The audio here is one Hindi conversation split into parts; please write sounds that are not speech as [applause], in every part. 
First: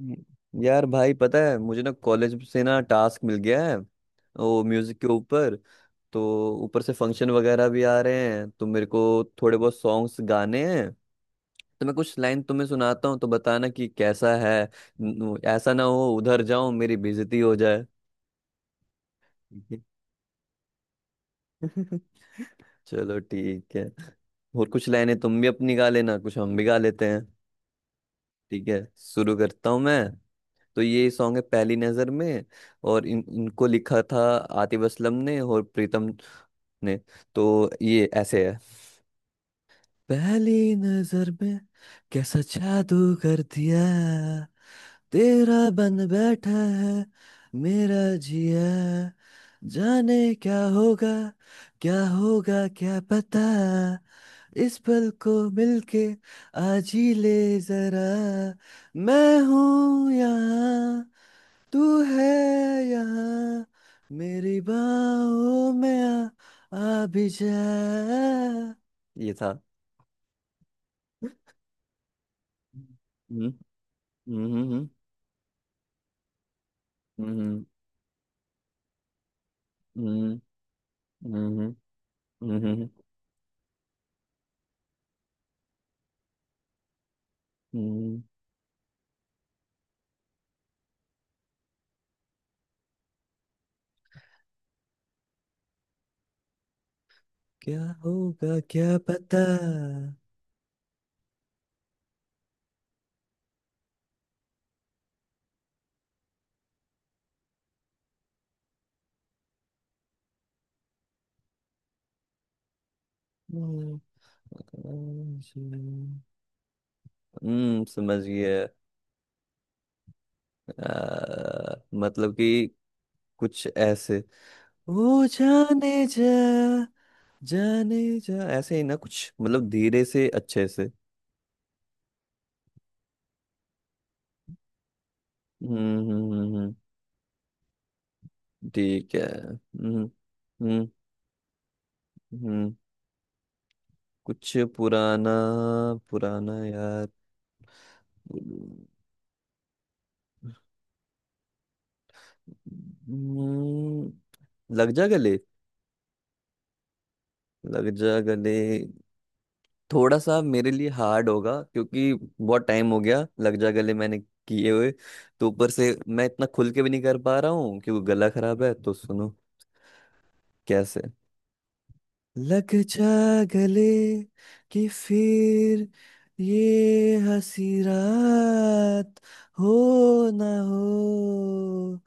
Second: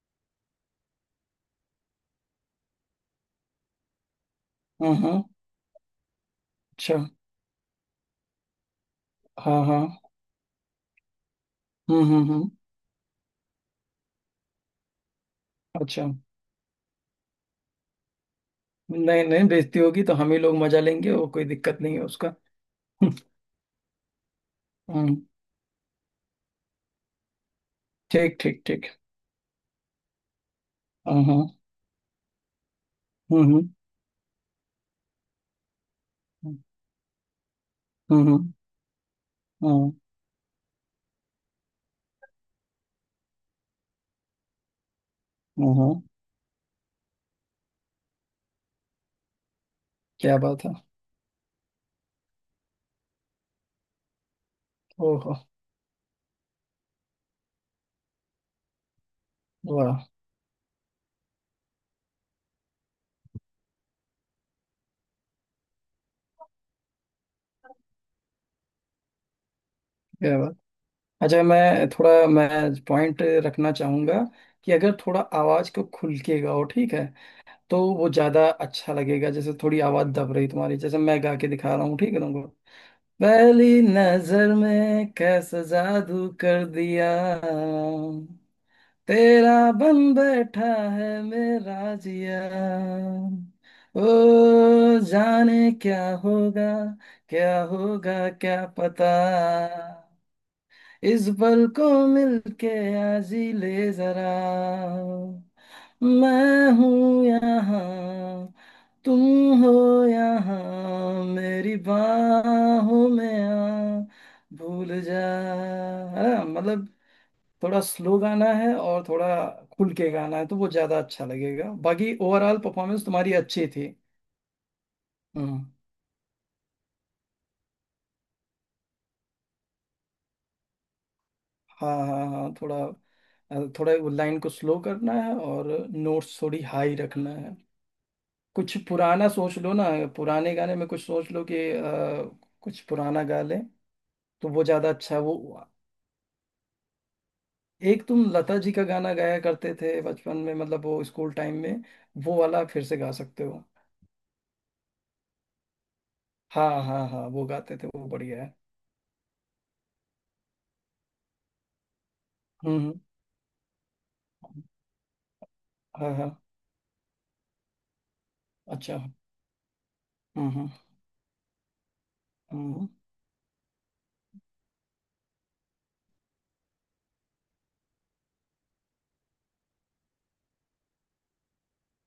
हम्म। यार भाई पता है मुझे ना कॉलेज से ना टास्क मिल गया है वो म्यूजिक के हम्म। ऊपर। तो ऊपर से अच्छा। फंक्शन वगैरह भी आ रहे हैं तो मेरे को थोड़े हाँ बहुत हाँ। सॉन्ग्स गाने हैं। तो मैं कुछ लाइन हम्म। तुम्हें सुनाता हूँ तो बताना कि कैसा है। ऐसा ना हो अच्छा। उधर जाऊं मेरी बेइज्जती हो जाए। नहीं नहीं, बेइज्जती ठीक होगी तो हम ही लोग मजा लेंगे, वो कोई दिक्कत नहीं है। है उसका। [laughs] हम्म चलो ठीक है। और कुछ हम्म, लाइनें तुम भी अपनी गा लेना, कुछ हम भी गा लेते हैं। ठीक ठीक ठीक है, ठीक। शुरू करता हूँ मैं। तो ये हाँ सॉन्ग है हाँ। पहली नजर में। और इन हम्म इनको हम्म लिखा था आतिफ असलम ने और प्रीतम ने। तो ये ऐसे हम्म है। हम्म पहली नजर में कैसा जादू कर दिया, तेरा हम्म। बन बैठा है मेरा जिया, जाने क्या क्या बात है। होगा, क्या होगा क्या पता, इस पल को ओहो। मिलके आज ही ले जरा, मैं वाह। हूं यहाँ, तू है यहाँ, मेरी बाहों में आ, आ भी जा। ये था। क्या बात। अच्छा, मैं पॉइंट हम्म रखना चाहूंगा हम्म कि हम्म अगर थोड़ा आवाज को खुल के गाओ, ठीक है? तो वो ज्यादा अच्छा लगेगा। जैसे थोड़ी आवाज दब हम्म रही तुम्हारी, जैसे मैं गा के हम्म दिखा रहा हूँ, ठीक है तुमको। हम्म पहली नजर में कैसा जादू कर दिया, हम्म। तेरा बन बैठा है मेरा जिया, ओ जाने क्या होगा, क्या क्या होगा होगा क्या क्या पता, पता। इस पल को मिलके आजी ले जरा, मैं हूँ यहाँ, तुम हो यहाँ मेरी बाहों में हम्म। आ, भूल जा। है ना? मतलब थोड़ा स्लो समझ गाना गया। है और थोड़ा खुल के गाना है, तो वो ज्यादा अच्छा लगेगा, बाकी मतलब ओवरऑल कि परफॉर्मेंस तुम्हारी कुछ अच्छी थी। ऐसे वो हम्म। जाने जा, जाने जा ऐसे ही ना कुछ, मतलब धीरे से अच्छे से। हाँ हाँ हाँ, थोड़ा थोड़ा वो लाइन को स्लो करना है और नोट्स थोड़ी हम्म। हाई रखना है। कुछ ठीक है। पुराना सोच लो ना। हम्म पुराने गाने में हम्म। कुछ सोच लो कि हम्म, कुछ पुराना गा ले, तो कुछ वो ज्यादा अच्छा है। पुराना। वो पुराना यार। एक तुम लता जी का हम्म, गाना गाया करते थे बचपन में, मतलब वो स्कूल टाइम में, वो वाला फिर से गा सकते हो। लग जा गले। हाँ हाँ हाँ, वो गाते थे, लग वो जा बढ़िया है। गले थोड़ा सा मेरे लिए हार्ड होगा क्योंकि बहुत टाइम हम्म हो गया लग जा गले मैंने हम्म। किए हुए। तो ऊपर से हाँ मैं हाँ। इतना खुल के भी नहीं कर पा रहा हूँ क्योंकि गला खराब है। तो अच्छा। सुनो। हम्म हम्म कैसे हम्म लग हम्म। जा गले कि फिर ये हंसी रात हो ना हो,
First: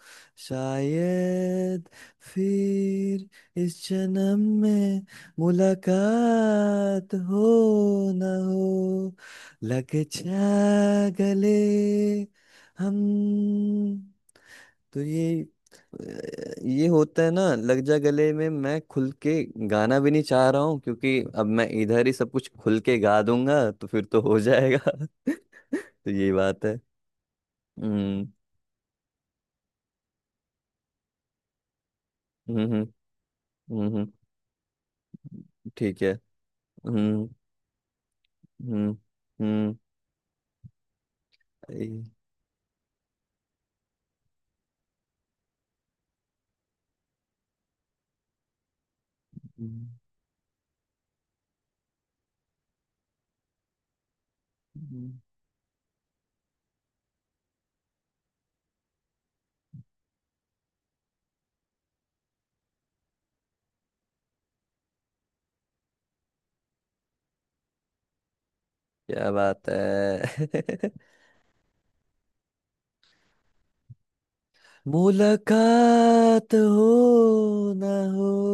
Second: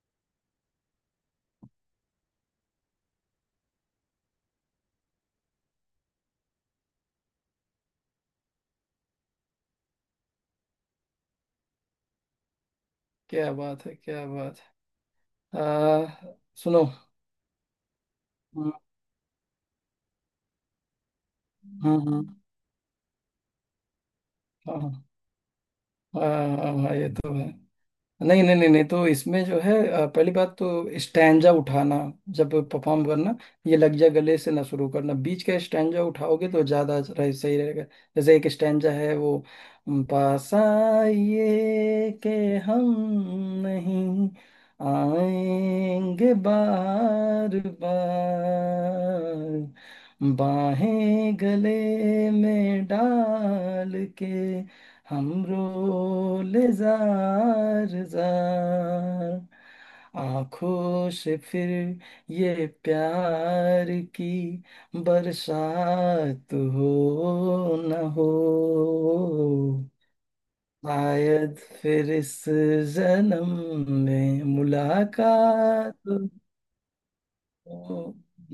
शायद फिर इस जन्म में मुलाकात हो ना हो, लग जा गले। हम। क्या बात है, क्या बात तो है। सुनो। ये होता है ना लग जा गले में। हम्म मैं खुल के गाना भी नहीं चाह रहा हूँ क्योंकि अब मैं इधर ही हम्म। सब कुछ खुल के गा दूंगा तो फिर तो हो हाँ जाएगा। हाँ [laughs] तो हाँ ये बात हाँ है। हाँ, ये तो है। हम्म नहीं नहीं नहीं नहीं, तो इसमें जो है पहली बात तो स्टैंजा उठाना जब हम्म हम्म परफॉर्म करना। ये लग हम्म, जा हम्म, गले से ना शुरू करना, बीच का ठीक स्टैंजा है। उठाओगे तो हम्म सही रहेगा। जैसे एक स्टैंजा हम्म है वो, हम्म। पास अरे, आइए के हम नहीं आएंगे बार बार, हम्म, बाहें गले में डाल के हम्म, हमरो ले जार जार, आंखों से फिर ये प्यार की बरसात हो न हो, क्या बात है। शायद फिर इस जन्म में [laughs] मुलाकात मुलाकात हो ना हो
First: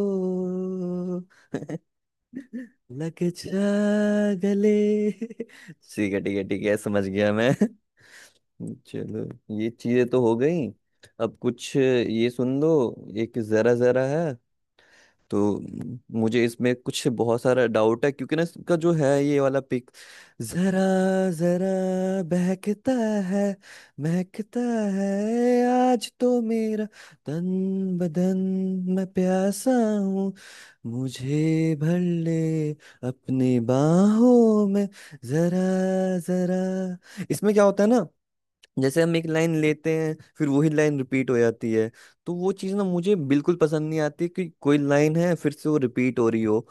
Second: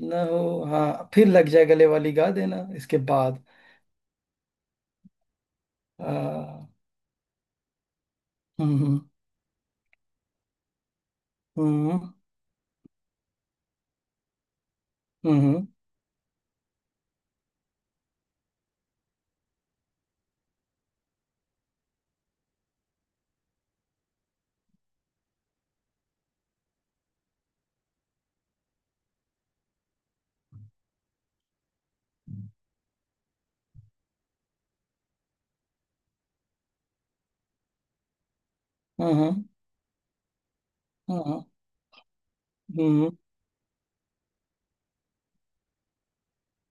न हो"। हाँ, फिर लग जाए गले [laughs] वाली गा देना इसके लग बाद। जा गले। ठीक है ठीक है ठीक आ, है, समझ गया मैं। हम्म चलो ये चीजें तो हो गई अब कुछ हम्म ये सुन दो। एक जरा जरा है। हम्म तो हम्म मुझे इसमें कुछ बहुत सारा डाउट है क्योंकि ना इसका जो है ये वाला पिक। जरा जरा बहकता है, महकता है आज तो मेरा तन बदन, मैं प्यासा हूँ, मुझे भर ले अपनी बाहों में। जरा जरा इसमें क्या होता है ना, जैसे हम्म हम एक हम्म, लाइन लेते हैं फिर वही लाइन रिपीट हो हम्म। जाती है। तो वो चीज़ ना हम्म मुझे बिल्कुल पसंद नहीं आती कि कोई लाइन है फिर से वो रिपीट हो रही हो।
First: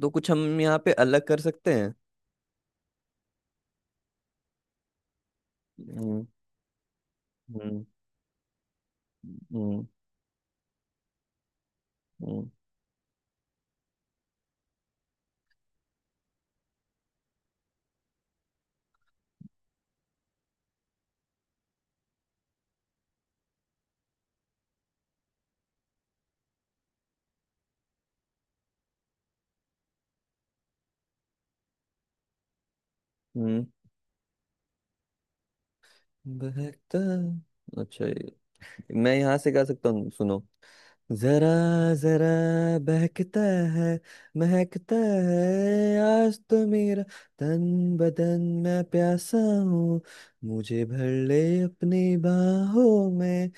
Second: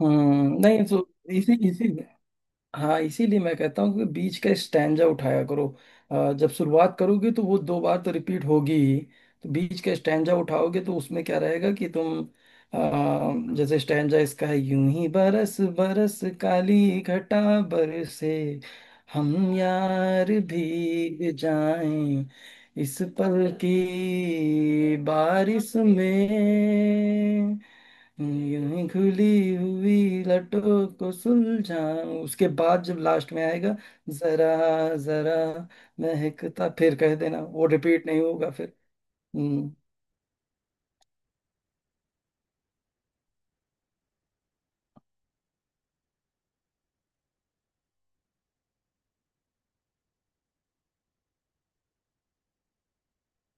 तो कुछ हम्म। हम यहाँ नहीं पे तो अलग कर इसी सकते इसी हैं। हाँ, इसीलिए मैं कहता हूँ कि बीच का स्टैंजा उठाया करो। हम्म जब शुरुआत करोगे तो वो दो हम्म बार तो रिपीट होगी ही, तो बीच हम्म का स्टैंजा उठाओगे तो उसमें क्या रहेगा कि तुम हम्म जैसे स्टैंजा इसका है, यूं ही बरस बरस काली घटा बरसे, हम यार भीग जाएं इस पल की बारिश में, यूं खुली हुई लटों को सुलझाऊं, उसके बाद जब लास्ट में हम्म, आएगा जरा जरा महकता, फिर बहकता। कह देना, वो अच्छा रिपीट नहीं होगा फिर। मैं यहाँ से गा हम्म सकता हूँ सुनो। जरा जरा बहकता है, महकता है आज तो मेरा तन बदन, मैं प्यासा हूँ, मुझे भर ले अपनी बाहों में।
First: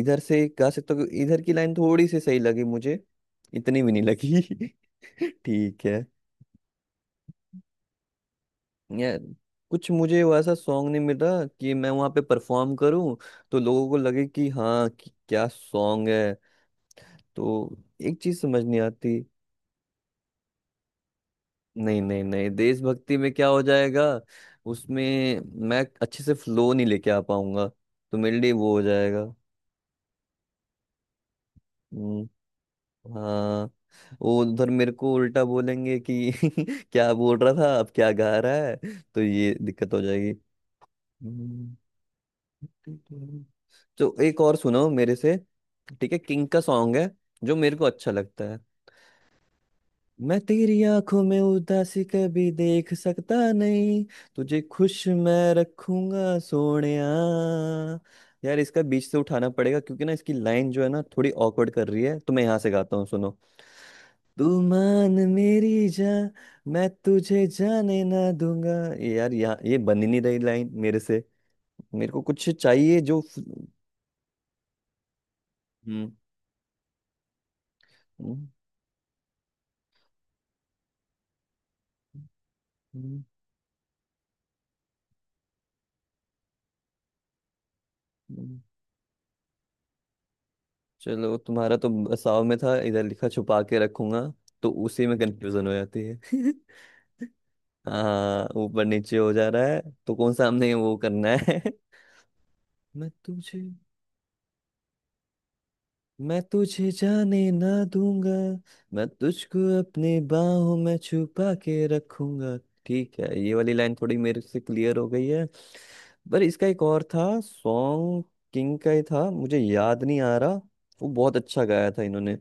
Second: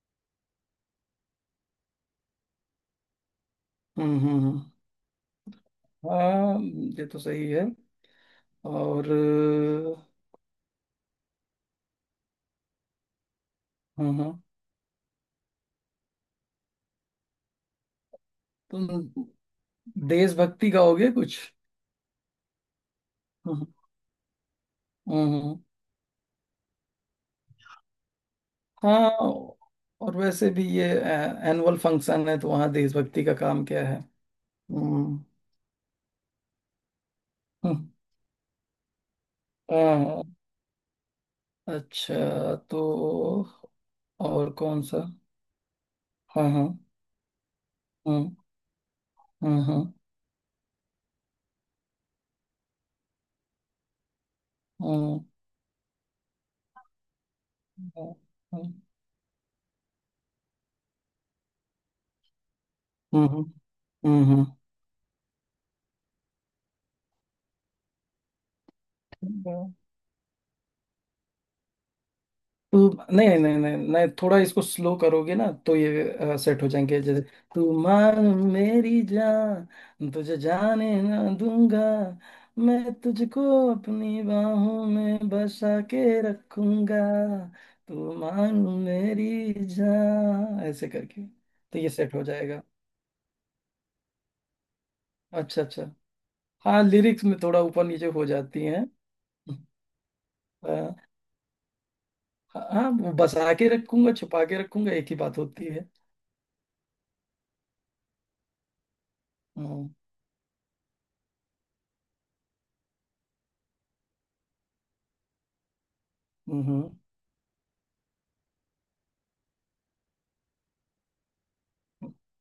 इधर से गा सकते हो, इधर की लाइन थोड़ी सी सही लगी मुझे। इतनी भी नहीं हम्म हम्म हम्म। लगी। [laughs] ठीक है। हाँ, ये तो सही है। और यार कुछ मुझे वैसा सॉन्ग नहीं मिला कि मैं वहाँ पे परफॉर्म करूँ तो लोगों को हाँ लगे हाँ, कि हाँ, कि क्या सॉन्ग है। तो एक चीज समझ नहीं तुम आती। देशभक्ति गाओगे कुछ? नहीं नहीं नहीं, देशभक्ति में क्या हो हम्म जाएगा। हम्म, उसमें हम्म। मैं अच्छे से फ्लो नहीं लेके आ पाऊंगा तो मेरे लिए वो हो हाँ, जाएगा। और वैसे भी ये एनुअल हम्म, फंक्शन है, तो वहाँ देशभक्ति का काम हाँ। क्या है? वो उधर मेरे को हम्म उल्टा बोलेंगे कि [laughs] क्या बोल रहा था हम्म। अब क्या गा रहा है। तो ये दिक्कत हाँ हो जाएगी। हाँ। हम्म, अच्छा, तो तो एक और और कौन सुनो सा? मेरे से। ठीक है, किंग हाँ का हाँ सॉन्ग है जो मेरे को अच्छा हाँ लगता है। हाँ हाँ मैं तेरी आंखों में उदासी कभी देख सकता नहीं, तुझे खुश हाँ मैं रखूंगा सोनिया। हाँ, यार हाँ, इसका बीच से उठाना पड़ेगा क्योंकि ना इसकी लाइन जो है ना थोड़ी ऑकवर्ड कर रही है। तो मैं यहाँ से गाता हूँ सुनो। हम्म तू हम्म। मान मेरी जा, मैं तुझे जाने ना दूंगा। ये यार, ठीक यहाँ है। ये बन ही नहीं रही लाइन मेरे से। मेरे को कुछ तू, चाहिए जो नहीं नहीं नहीं नहीं नहीं, थोड़ा इसको स्लो करोगे ना तो ये सेट हो जाएंगे, जैसे तू मान हम्म, मेरी जान, तुझे जाने ना दूंगा, हम्म, मैं हम्म, तुझको अपनी बाहों में बसा के रखूंगा, तू मान हम्म। मेरी जान, ऐसे करके चलो तुम्हारा तो तो ये सेट हो बसाव में जाएगा। था, इधर लिखा छुपा के रखूंगा। तो उसी में अच्छा कंफ्यूजन हो अच्छा। जाती है। [laughs] हाँ, लिरिक्स में थोड़ा ऊपर नीचे हो हाँ जाती ऊपर हैं। नीचे हो जा रहा है। तो कौन सा हमने अ, वो करना है। [laughs] हाँ हाँ, मैं वो बसा तुझे के रखूंगा, छुपा के रखूंगा, एक ही बात होती है। मैं तुझे जाने ना दूंगा, मैं तुझको हम्म अपने बाहों में छुपा के रखूंगा। ठीक है, ये वाली लाइन थोड़ी मेरे से क्लियर हो गई है। पर इसका एक हम्म और था सॉन्ग। किंग का ही था, मुझे याद नहीं आ रहा। वो बहुत अच्छा गाया था इन्होंने।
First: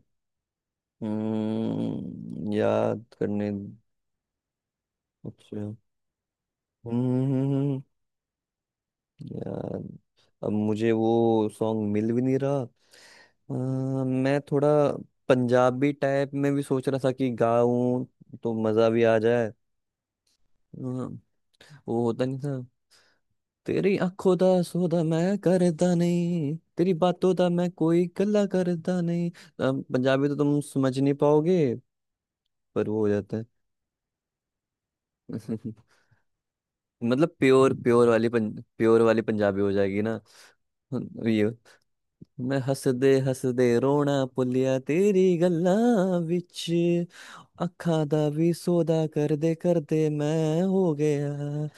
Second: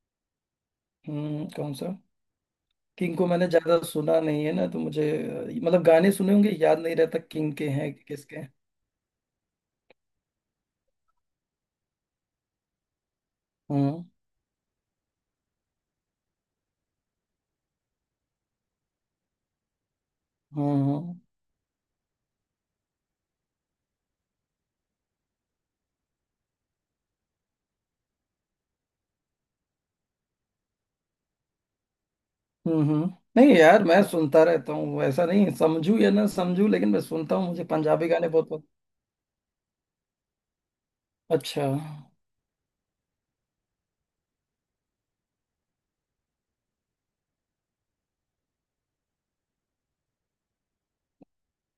कौन सा? हम्म, याद किंग को मैंने करने। ज्यादा सुना नहीं है ना, तो मुझे अच्छा मतलब गाने सुने होंगे, याद नहीं रहता हम्म, किंग के हम्म, हैं कि किसके हैं। याद। अब मुझे वो सॉन्ग मिल भी नहीं रहा। हम्म अ, मैं थोड़ा पंजाबी टाइप में भी सोच रहा था कि गाऊं तो मजा भी आ जाए। हम्म वो होता नहीं था। तेरी आंखों दा सौदा मैं करदा नहीं, तेरी बातों दा मैं कोई गल्ला करदा नहीं। पंजाबी तो तुम समझ नहीं पाओगे, पर वो हो जाता नहीं यार, मैं सुनता रहता हूँ, ऐसा नहीं है। [laughs] समझू या ना समझू लेकिन मैं मतलब सुनता हूँ, मुझे प्योर प्योर पंजाबी गाने वाली बहुत बहुत प्योर वाली पंजाबी हो जाएगी ना। ये अच्छा। मैं हंस दे रोना पुलिया, तेरी गल्ला विच अखा दा भी सौदा कर दे कर दे, मैं हो गया।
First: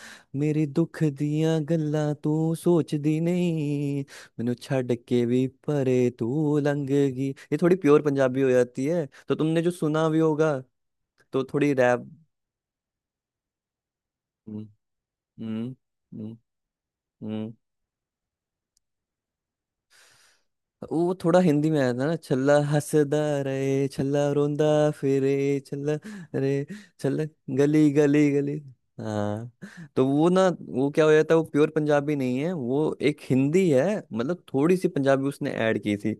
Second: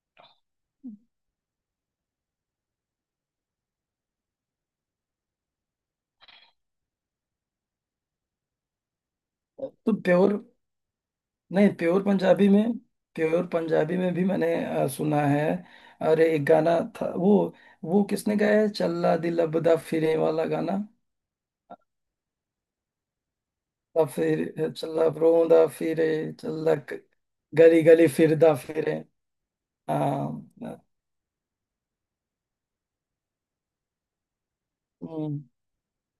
मेरी दुख दियां गल्ला तू सोचदी नहीं, मैनू छड़ के भी परे तू लंघ गई। ये थोड़ी प्योर पंजाबी हो जाती है, तो तुमने जो तो सुना भी प्योर होगा। तो नहीं, थोड़ी प्योर रैप। पंजाबी में, प्योर पंजाबी में भी मैंने हम्म सुना है। हम्म और हम्म एक गाना था हम्म। वो किसने गाया है, चल्ला दिल अबदा फिरे वाला गाना? वो थोड़ा हिंदी में आया था ना। छल्ला हंसदा रहे, और छल्ला रोंदा फिर चल्ला फिरे, रोंदा छल्ला फिरे, रे, चल्ला ग- छल्ला गली गली गली गली फिरदा गली। फिरे। हाँ। तो वो ना, हाँ। वो क्या हो जाता है, वो प्योर पंजाबी नहीं है वो, एक हिंदी है, मतलब थोड़ी सी पंजाबी हम्म, उसने ऐड की थी।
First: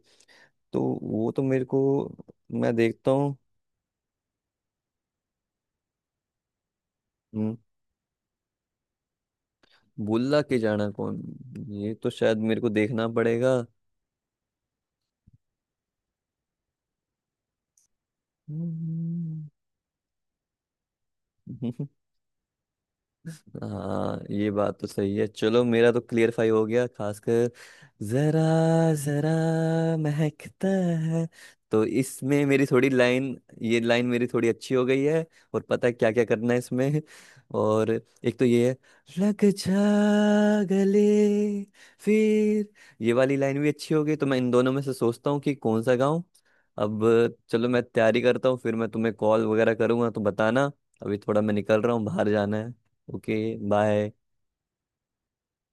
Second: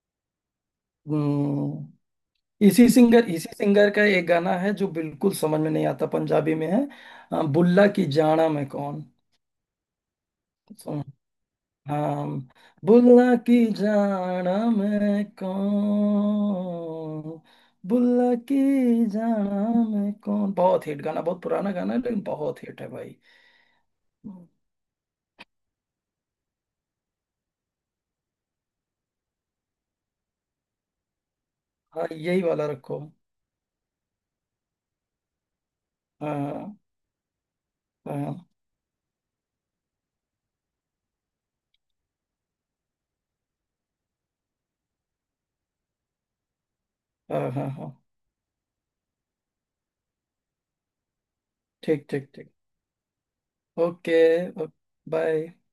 तो वो तो मेरे को, हम्म। मैं इसी देखता सिंगर हूँ। इसी सिंगर का एक गाना है जो बिल्कुल समझ में नहीं आता, पंजाबी में है। हम्म, बुल्ला की जाना में कौन। भुल्ला के जाना कौन? ये तो हम। शायद मेरे को देखना बुल्ला पड़ेगा। की जाना मैं कौन, बुल्ला की हम्म। जाना मैं कौन, बहुत हिट गाना, बहुत पुराना गाना [laughs] है लेकिन बहुत हिट है भाई। हाँ ये बात तो सही है। चलो मेरा तो क्लियरफाई हो गया, खासकर जरा जरा महकता है। तो हाँ, यही इसमें मेरी वाला थोड़ी रखो। लाइन, ये लाइन मेरी थोड़ी अच्छी हो गई है। और पता है क्या क्या करना है हाँ इसमें और। हाँ एक तो हाँ ये है लग जा गले। फिर ये वाली लाइन भी अच्छी हो गई, तो मैं इन दोनों में से सोचता हूँ कि कौन सा गाऊं अब। हाँ चलो हाँ मैं हाँ, तैयारी करता हूँ फिर मैं तुम्हें कॉल वगैरह करूंगा तो बताना। अभी थोड़ा मैं निकल रहा हूँ, ठीक बाहर ठीक ठीक। जाना है। Okay, okay. बाय। बाय।